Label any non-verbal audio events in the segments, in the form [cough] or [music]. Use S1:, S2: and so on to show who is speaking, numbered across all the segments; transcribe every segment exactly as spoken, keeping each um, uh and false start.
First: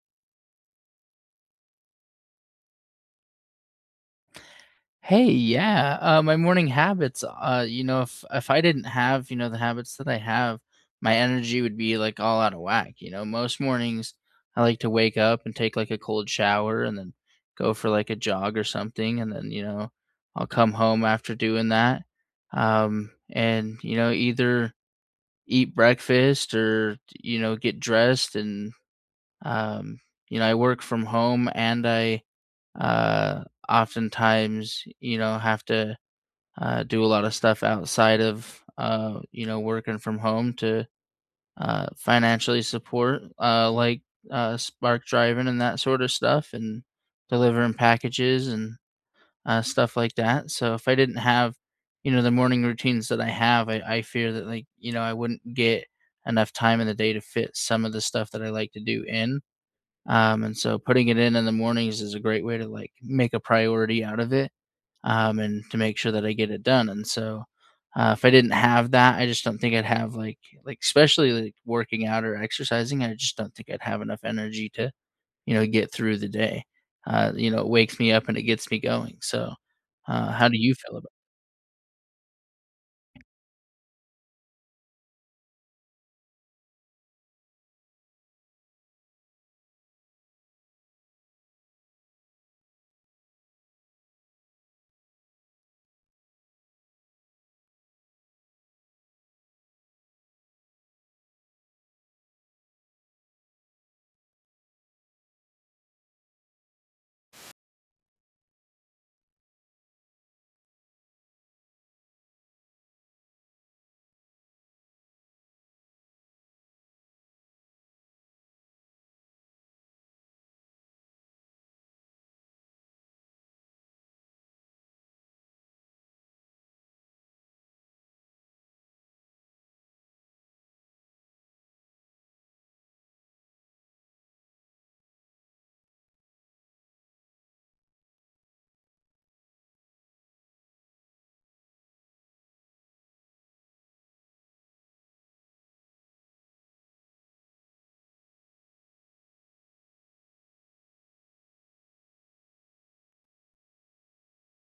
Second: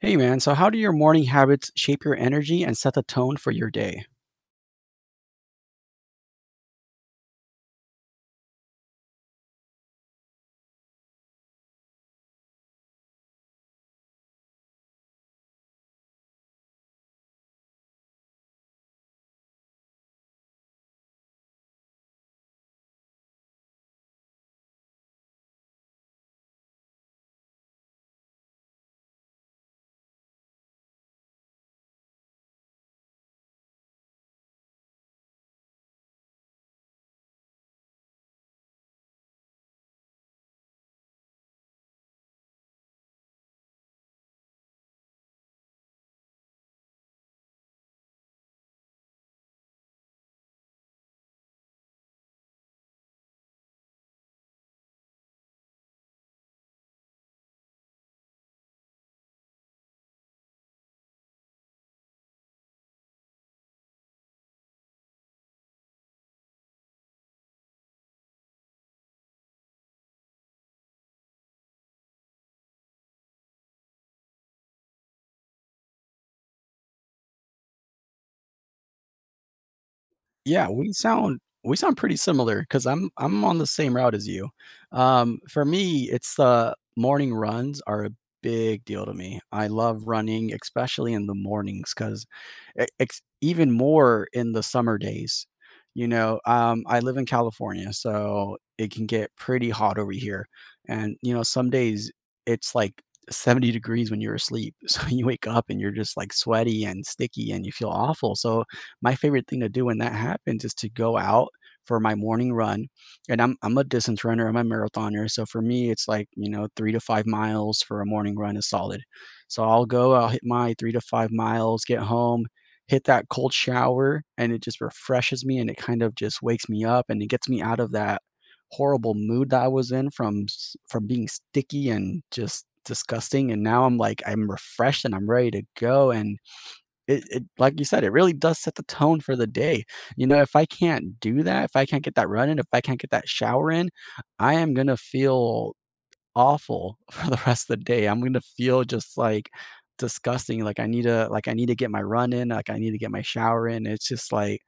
S1: Hey man, so how do your morning habits shape your energy and set the tone for your day?
S2: Hey, yeah. Uh, my morning habits. Uh, you know, if if I didn't have, you know, the habits that I have, my energy would be like all out of whack. You know, most mornings I like to wake up and take like a cold shower and then go for like a jog or something, and then you know I'll come home after doing that, um, and you know either eat breakfast or you know get dressed and um, you know I work from home and I uh oftentimes you know have to uh, do a lot of stuff outside of uh, you know working from home to uh, financially support uh, like uh, spark driving and that sort of stuff and delivering packages and uh, stuff like that. So if I didn't have you know the morning routines that I have I, I fear that like you know I wouldn't get enough time in the day to fit some of the stuff that I like to do in. Um, and so putting it in in the mornings is a great way to like make a priority out of it, um, and to make sure that I get it done. And so, uh, if I didn't have that, I just don't think I'd have like like especially like working out or exercising. I just don't think I'd have enough energy to you know get through the day. Uh, you know, it wakes me up and it gets me going. So, uh, how do
S1: Yeah,
S2: you
S1: we
S2: feel about? It?
S1: sound we sound pretty similar because I 'cause I'm I'm on the same route as you. Um, for me, it's the morning runs are a big deal to me. I love running, especially in the mornings, because ex even more in the summer days, you know, um, I live in California, so it can get pretty hot over here, and, you know, some days it's like seventy degrees when you're asleep, [laughs] so you wake up and you're just, like, sweaty and sticky and you feel awful, so my favorite thing to do when that happens is to go out for my morning run. And I'm I'm a distance runner, I'm a marathoner. So for me, it's like, you know, three to five miles for a morning run is solid. So I'll go, I'll hit my three to five miles, get home, hit that cold shower, and it just refreshes me and it kind of just wakes me up and it gets me out of that horrible mood that I was in from s- from being sticky and just disgusting. And now I'm like I'm refreshed and I'm ready to go. And it it like you said, it really does set the tone for the day. You know, if I can't do that, if I can't get that run in, if I can't get that shower in, I am gonna feel awful [laughs] for the rest of the day. I'm gonna feel just, like, disgusting, like, I need to like, I need to get my run in, like, I need to get my shower in. It's just, like,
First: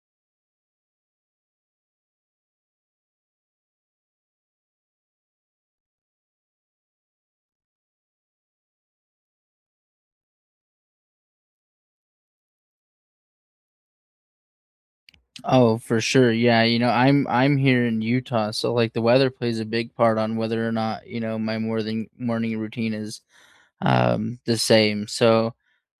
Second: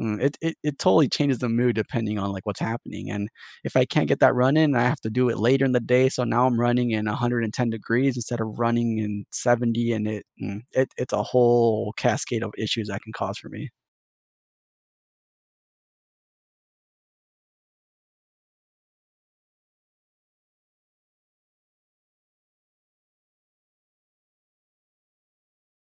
S1: mm, it it it totally changes the mood depending on, like, what's happening, and if I can't get that run in, I have to do it later in the day, so now I'm running in one hundred ten degrees instead of running in seventy, and it mm, it it's a whole cascade of issues that can cause for me.
S2: Oh, for sure. Yeah, you know, I'm I'm here in Utah, so like the weather plays a big part on whether or not, you know, my morning morning routine is um, the same. So,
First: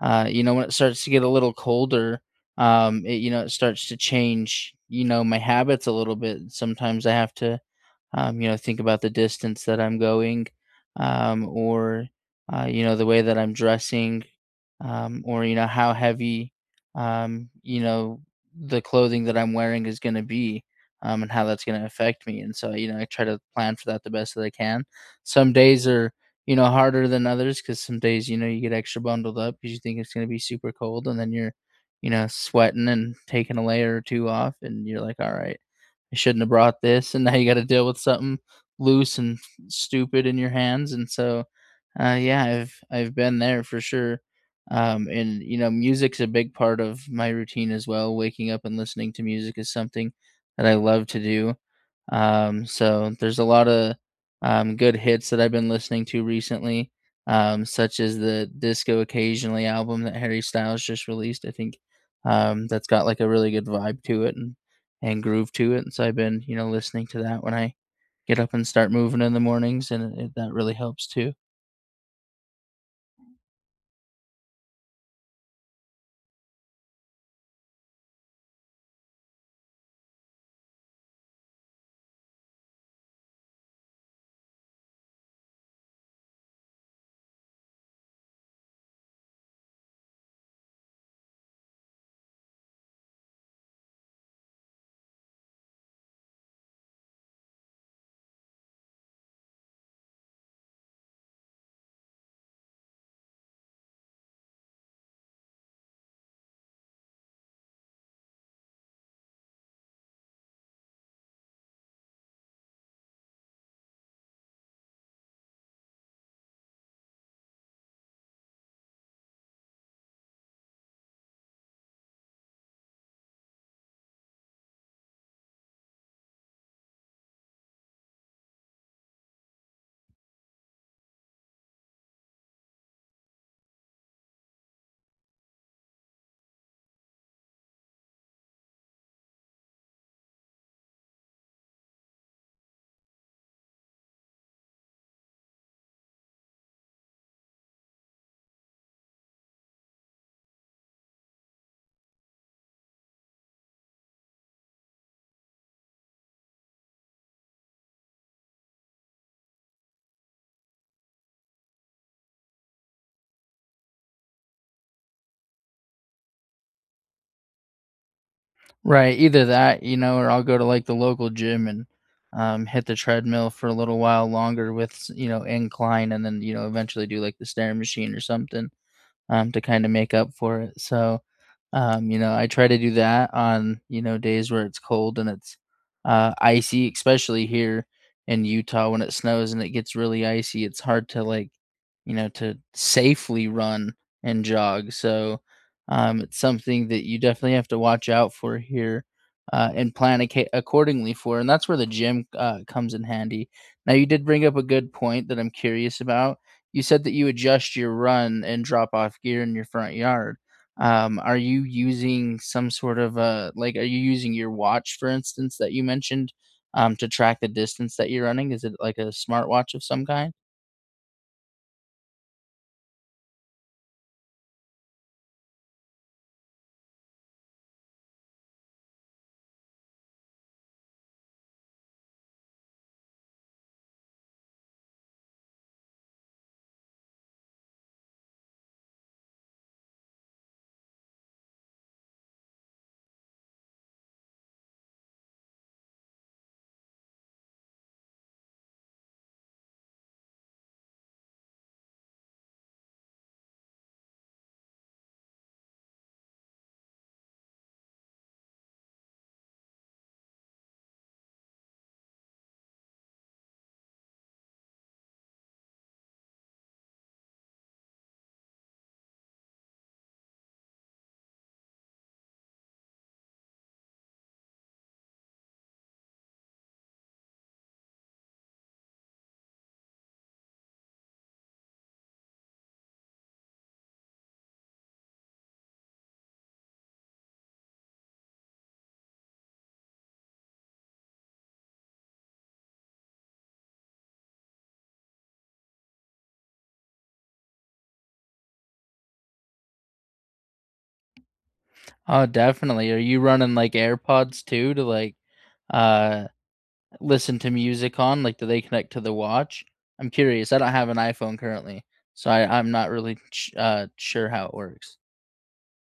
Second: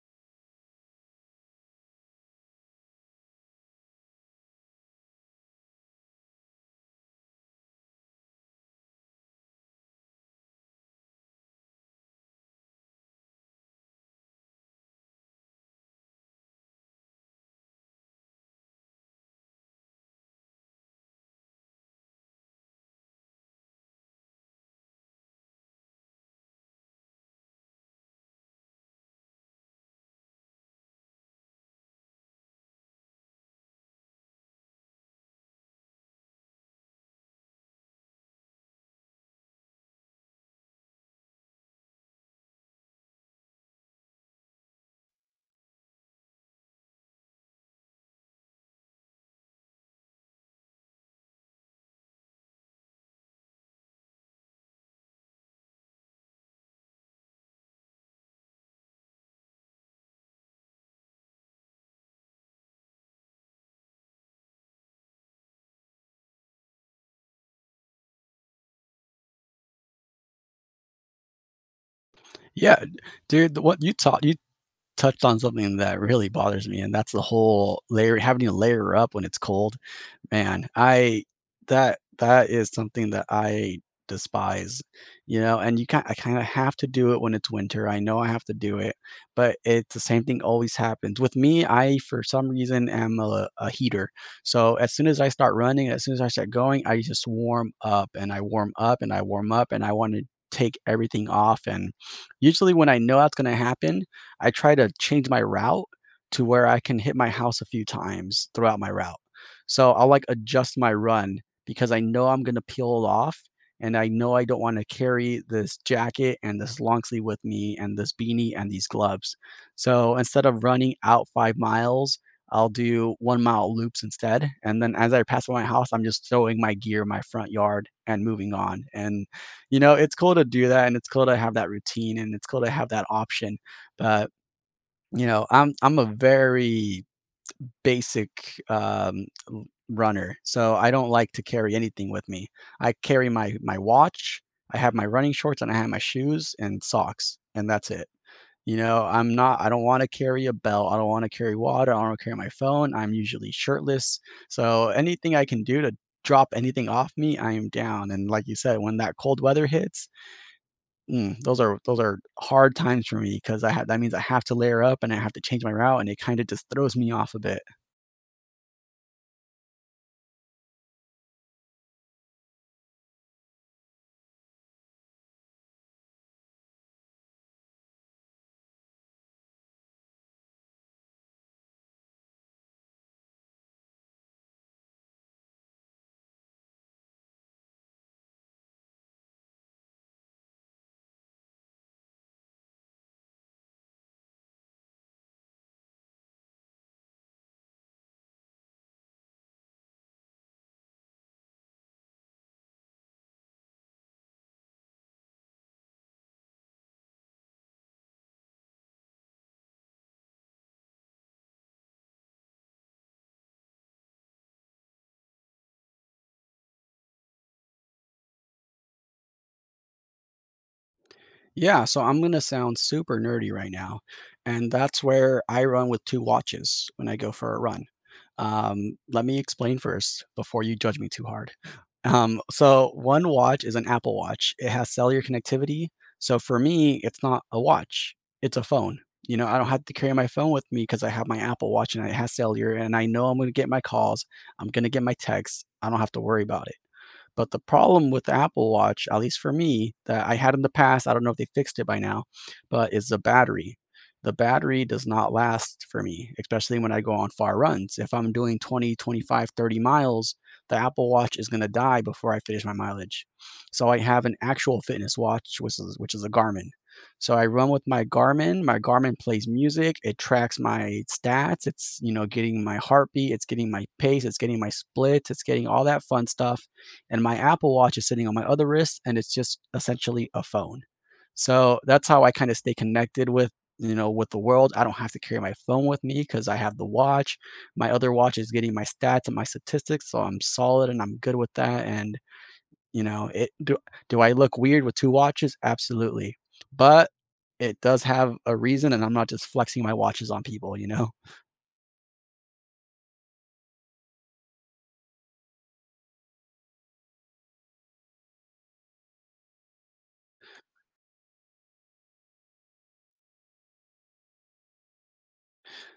S2: uh, you know, when it starts to get a little colder, um, it, you know, it starts to change, you know, my habits a little bit. Sometimes I have to, um, you know, think about the distance that I'm going, um, or, uh, you know, the way that I'm dressing, um, or you know how heavy um, you know the clothing that I'm wearing is going to be, um, and how that's going to affect me. And so you know I try to plan for that the best that I can. Some days are you know harder than others because some days you know you get extra bundled up because you think it's going to be super cold and then you're you know sweating and taking a layer or two off and you're like all right, I shouldn't have brought this, and [laughs] now you got to deal with something loose and stupid in your hands. And so uh, yeah, I've I've been there for sure. Um, and you know, music's a big part of my routine as well. Waking up and listening to music is something that I love to do. Um, so there's a lot of um, good hits that I've been listening to recently, um, such as the Disco Occasionally album that Harry Styles just released. I think um, that's got like a really good vibe to it and and groove to it. And so I've been you know listening to that when I get up and start moving in the mornings, and it, that really helps too.
S1: Yeah, d- dude, the- what you taught you touched on something that really bothers me, and that's the whole layer having to layer up when it's cold. Man, I that that is something that I despise, you know, and you kind I kinda have to do it when it's winter, I know I have to do it, but it's the same thing always happens. With me, I for some reason am a a heater, so as soon as I start running, as soon as I start going, I just warm up, and I warm up, and I warm up, and I wanna take everything off, and usually when I know that's gonna happen, I try to change my route to where I can hit my house a few times throughout my route. So I'll like adjust my run because I know I'm going to peel off and I know I don't want to carry this jacket and this long sleeve with me and this beanie and these gloves. So instead of running out five miles, I'll do one mile loops instead. And then as I pass by my house, I'm just throwing my gear in my front yard and moving on. And, you know, it's cool to do that and it's cool to have that routine and it's cool to have that option. But, you know, I'm I'm a very basic um, l- runner, so I don't like to carry anything with me. I carry my my watch, I have my running shorts, and I have my shoes and socks, and that's it. You know, I'm not. I don't want to carry a belt. I don't want to carry water. I don't want to carry my phone. I'm usually shirtless, so anything I can do to drop anything off me, I am down. And like you said, when that cold weather hits, mm, those are those are hard times for me because I have that means I have to layer up and I have to change my route, and it kind of just throws me off a bit.
S2: Right, either that, you know, or I'll go to, like, the local gym and, um, hit the treadmill for a little while longer with s you know, incline, and then, you know, eventually do, like, the stair machine or something, um, to kind of make up for it. So, um, you know, I try to do that on, you know, days where it's cold and it's uh, icy, especially here in Utah when it snows and it gets really icy. It's hard to, like, you know, to safely run and jog. So, um, it's something that you definitely have to watch out for here. Uh, and plan acca- accordingly for, and that's where the gym uh, comes in handy. Now, you did bring up a good point that I'm curious about. You said that you adjust your run and drop off gear in your front yard. Um, are you using some sort of a like, are you using your watch, for instance, that you mentioned, um, to track the distance that you're running? Is it like a smartwatch of some kind?
S1: Yeah, so I'm gonna sound super nerdy right now, and that's where I run with two watches when I go for a run. Um, let me explain first before you judge me too hard. Um, so one watch is an Apple Watch. It has cellular connectivity. So for me, it's not a watch, it's a phone. You know, I don't have to carry my phone with me because I have my Apple Watch and it has cellular, and I know I'm gonna get my calls, I'm gonna get my texts. I don't have to worry about it. But the problem with the Apple Watch, at least for me, that I had in the past, I don't know if they fixed it by now, but is the battery. The battery does not last for me, especially when I go on far runs. If I'm doing twenty, twenty-five, thirty miles, the Apple Watch is going to die before I finish my mileage. So I have an actual fitness watch, which is which is a Garmin. So I run with my Garmin. My Garmin plays music. It tracks my stats. It's you know getting my heartbeat. It's getting my pace. It's getting my splits. It's getting all that fun stuff and my Apple Watch is sitting on my other wrist, and it's just essentially a phone. So that's how I kind of stay connected with you know with the world. I don't have to carry my phone with me because I have the watch. My other watch is getting my stats and my statistics, so I'm solid and I'm good with that. And you know, it do do I look weird with two watches? Absolutely, but it does have a reason, and I'm not just flexing my watches on people. You know.
S2: Oh, definitely. Are you running like AirPods too to like uh listen to music on? Like, do they connect to the watch? I'm curious. I don't have an iPhone currently, so I, I'm not really ch- uh, sure how it works.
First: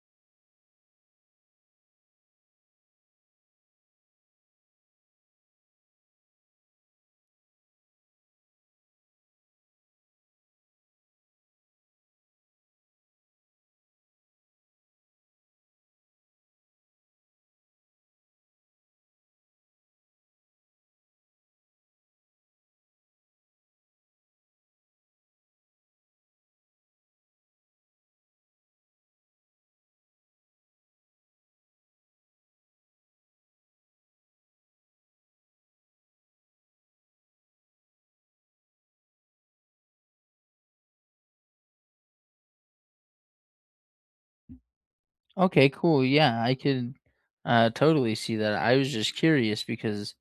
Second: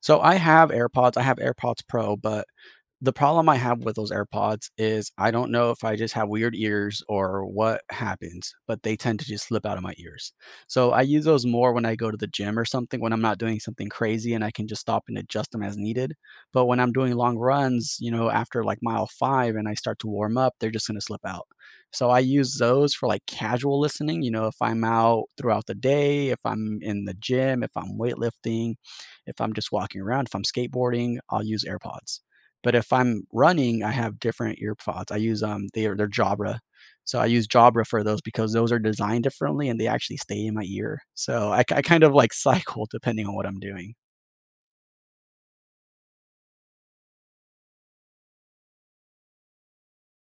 S1: So I have AirPods. I have AirPods Pro, but the problem I have with those AirPods is I don't know if I just have weird ears or what happens, but they tend to just slip out of my ears. So I use those more when I go to the gym or something, when I'm not doing something crazy and I can just stop and adjust them as needed. But when I'm doing long runs, you know, after like mile five and I start to warm up, they're just going to slip out. So I use those for like casual listening. You know, if I'm out throughout the day, if I'm in the gym, if I'm weightlifting, if I'm just walking around, if I'm skateboarding, I'll use AirPods. But if I'm running, I have different earpods. I use, um, they are they're Jabra. So I use Jabra for those because those are designed differently and they actually stay in my ear. So I, I kind of like [laughs] cycle depending on what I'm doing.
S2: Okay, cool. Yeah, I could uh totally see that. I was just curious because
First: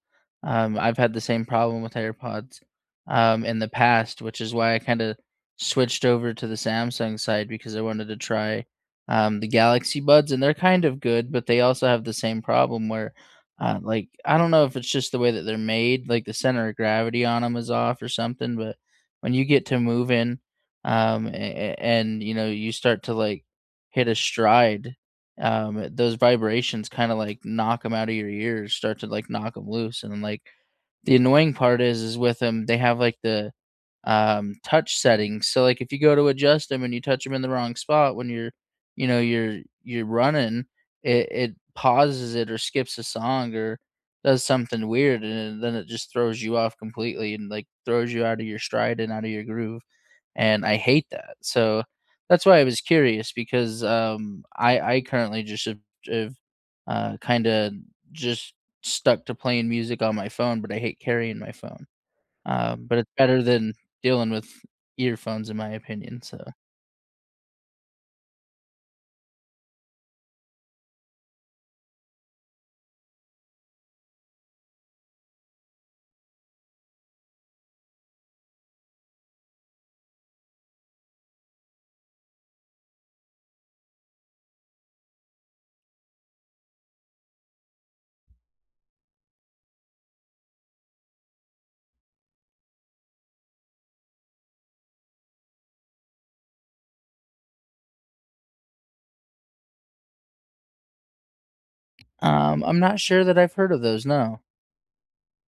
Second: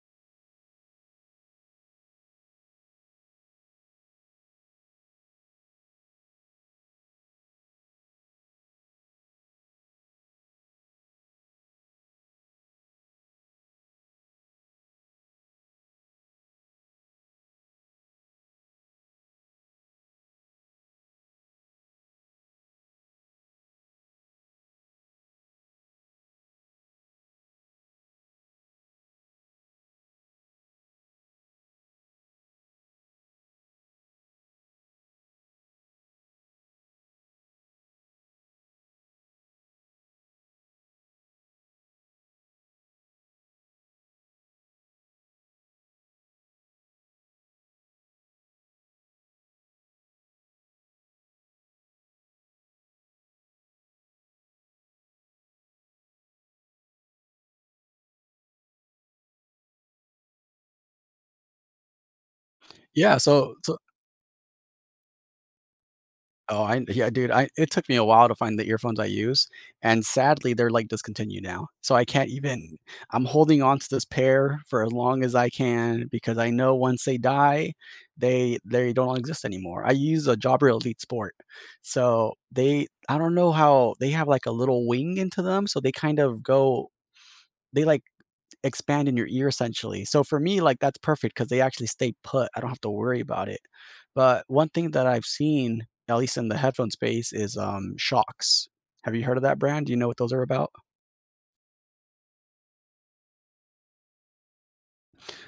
S2: um I've had the same problem with AirPods um in the past, which is why I kind of switched over to the Samsung side because I wanted to try um the Galaxy Buds, and they're kind of good, but they also have the same problem where uh like I don't know if it's just the way that they're made, like the center of gravity on them is off or something, but when you get to moving um a- a- and you know, you start to like hit a stride, um, those vibrations kinda, like, knock them out of your ears, start to, like, knock them loose, and then, like, the annoying part is is with them they have, like, the, um, touch settings, so, like, if you go to adjust them and you touch them in the wrong spot when you're, you know, you're you're running, it it pauses it or skips a song or does something weird, and then it just throws you off completely and, like, throws you out of your stride and out of your groove, and I hate that. So that's why I was curious because um, I I currently just have, have uh, kind of just stuck to playing music on my phone, but I hate carrying my phone. Um, but it's
S1: Yeah.
S2: better
S1: So,
S2: than
S1: so
S2: dealing with earphones, in my opinion. So
S1: Oh, I yeah, dude, I it took me a while to find the earphones I use, and sadly, they're, like, discontinued now, so I can't even I'm holding on to this pair for as long as I can because I know once they die, they they don't exist anymore. I use a Jabra Elite Sport, so they I don't know how they have, like, a little wing into them, so they kind of go they, like expand in your ear essentially. So for me, like, that's perfect because they actually stay put. I don't have to worry about it. But one thing that I've seen, at least in the headphone space, is, um, Shox. Have you heard of that brand? Do you know what those are about?
S2: um, I'm not sure that I've heard of those. No.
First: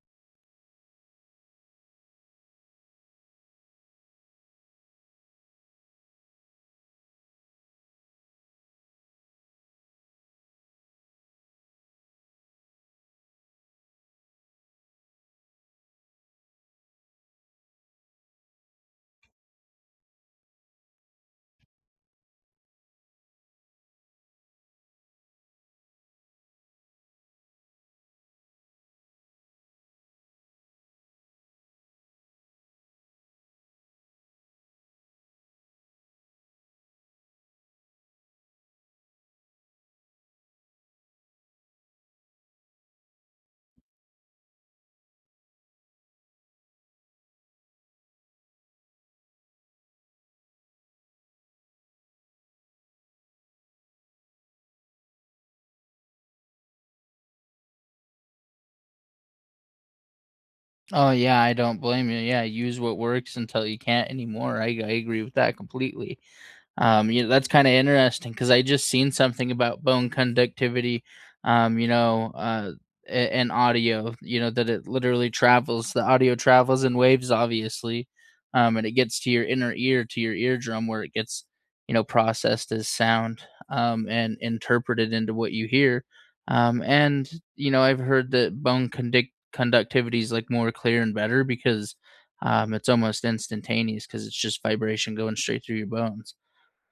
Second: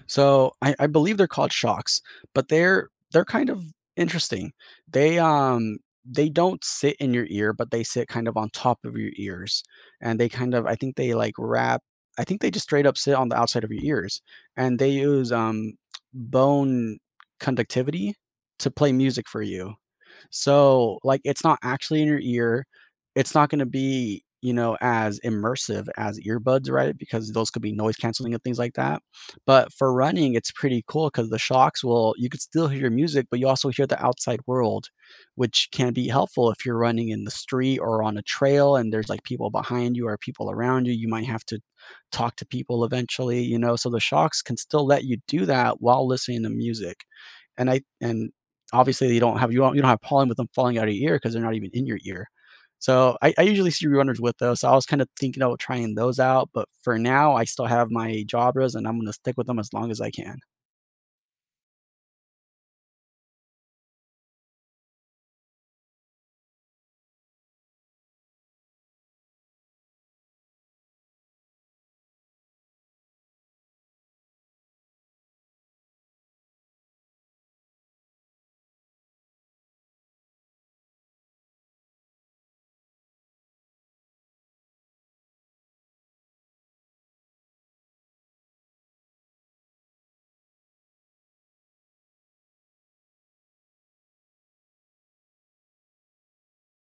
S1: So I, I believe they're called shocks, but they're they're kind of interesting. They um they don't sit in your ear, but they sit kind of on top of your ears, and they kind of I think they like wrap. I think they just straight up sit on the outside of your ears, and they use um bone conductivity to play music for you. So, like, it's not actually in your ear. It's not gonna be, you know, as immersive as earbuds, right? Because those could be noise canceling and things like that. But for running, it's pretty cool because the shocks will you could still hear your music, but you also hear the outside world, which can be helpful if you're running in the street or on a trail and there's, like, people behind you or people around you. You might have to talk to people eventually, you know? So the shocks can still let you do that while listening to music. And I and obviously they don't have you don't you don't have pollen with them falling out of your ear because they're not even in your ear. So I, I usually see rerunners with those. So I was kind of thinking about trying those out, but for now I still have my Jabras and I'm gonna stick with them as long as I can.
S2: Oh yeah, I don't blame you. Yeah, use what works until you can't anymore. I I agree with that completely. Um, you know, that's kind of interesting because I just seen something about bone conductivity, um, you know, uh, a- and audio, you know, that it literally travels, the audio travels in waves, obviously, um, and it gets to your inner ear, to your eardrum, where it gets, you know, processed as sound, um, and interpreted into what you hear. Um, and, you know, I've heard that bone conduct- conductivity is like more clear and better because um, it's almost instantaneous because it's just vibration going straight through your bones,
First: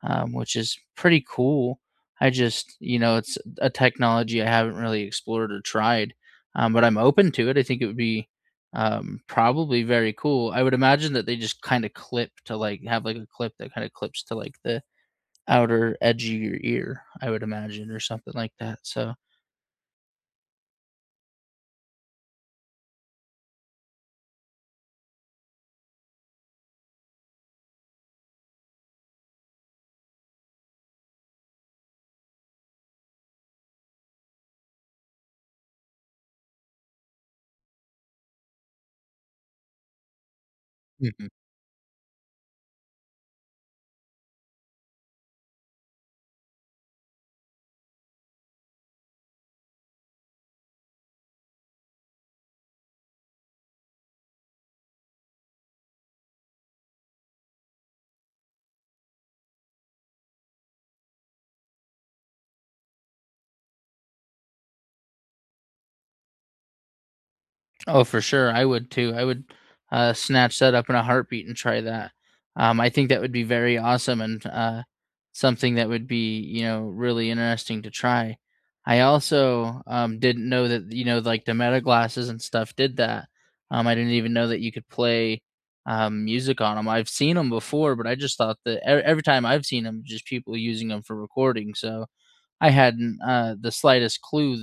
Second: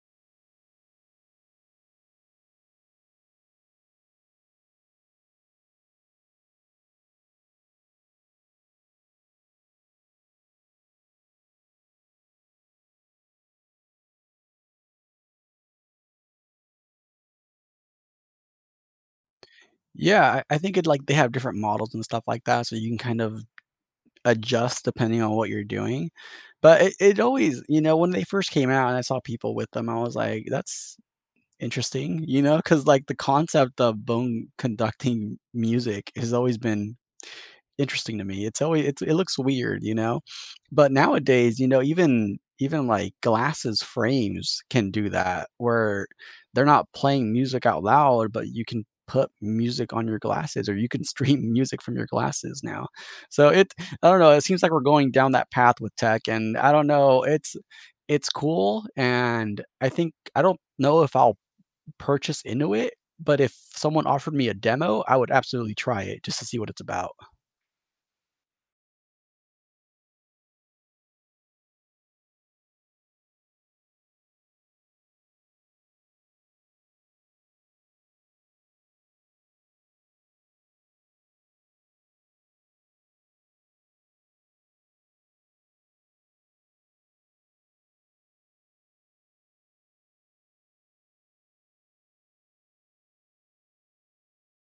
S2: um, which is pretty cool. I just, you know, it's a technology I haven't really explored or tried, um, but I'm open to it. I think it would be um, probably very cool. I would imagine that they just kind of clip to like have like a clip that kind of clips to like the outer edge of your ear, I would imagine, or something like that. So,
S1: Yeah, I, I think it like they have different models and stuff like that, so you can kind of adjust depending on what you're doing. But it, it always, you know, when they first came out and I saw people with them, I was like, that's interesting, you know, because like the concept of bone conducting music has always been interesting to me. It's always it's it looks weird, you know? But nowadays, you know, even even like glasses frames can do that where they're not playing music out loud, but you can put music on your glasses or you can [laughs] stream music from your glasses now. So it I don't know, it seems like we're going down that path with tech and I don't know, it's it's cool and I think I don't know if I'll purchase into it, but if someone offered me a demo, I would absolutely try it just to see what it's about.
S2: oh, for sure. I would too. I would uh, snatch that up in a heartbeat and try that. Um, I think that would be very awesome, and uh, something that would be, you know, really interesting to try. I also um, didn't know that, you know, like the meta glasses and stuff did that. Um, I didn't even know that you could play um, music on them. I've seen them before, but I just thought that e- every time I've seen them, just people using them for recording. So I hadn't uh, the slightest clue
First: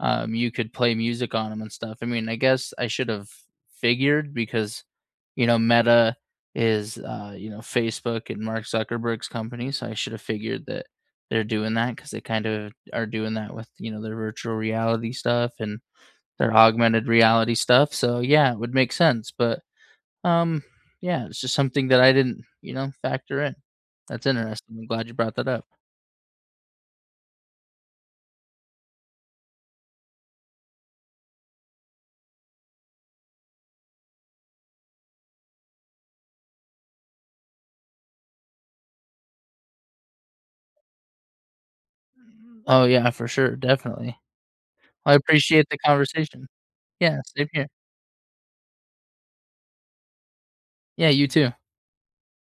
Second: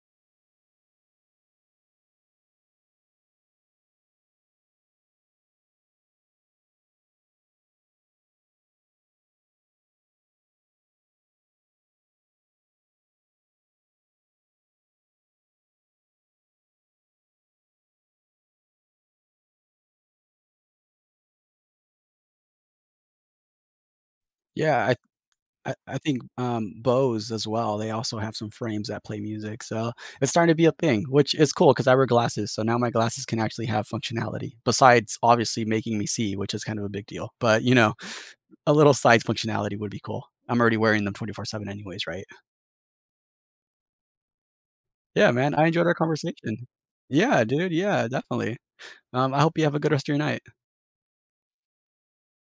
S2: um, you could play music on them and stuff. I mean, I guess I should have figured because, you know, Meta is, uh, you know, Facebook and Mark Zuckerberg's company. So I should have figured that they're doing that because they kind of are doing that with, you know, their virtual reality stuff and their augmented reality stuff. So yeah, it would make sense. But um, yeah, it's just something that I didn't, you know, factor in. That's interesting. I'm
S1: Yeah, I
S2: glad you brought that up.
S1: I I think, um, Bose as well, they also have some frames that play music, so it's starting to be a thing, which is cool. Cause I wear glasses, so now my glasses can actually have functionality, besides obviously making me see, which is kind of a big deal, but, you know, a little side functionality would be cool. I'm already wearing them twenty-four seven anyways, right?
S2: Oh, yeah, for sure. Definitely. I
S1: Yeah, man,
S2: appreciate
S1: I
S2: the
S1: enjoyed our
S2: conversation.
S1: conversation.
S2: Yeah,
S1: Yeah,
S2: same here.
S1: dude, yeah, definitely. Um, I hope you have a good rest of your night.
S2: Yeah, you too.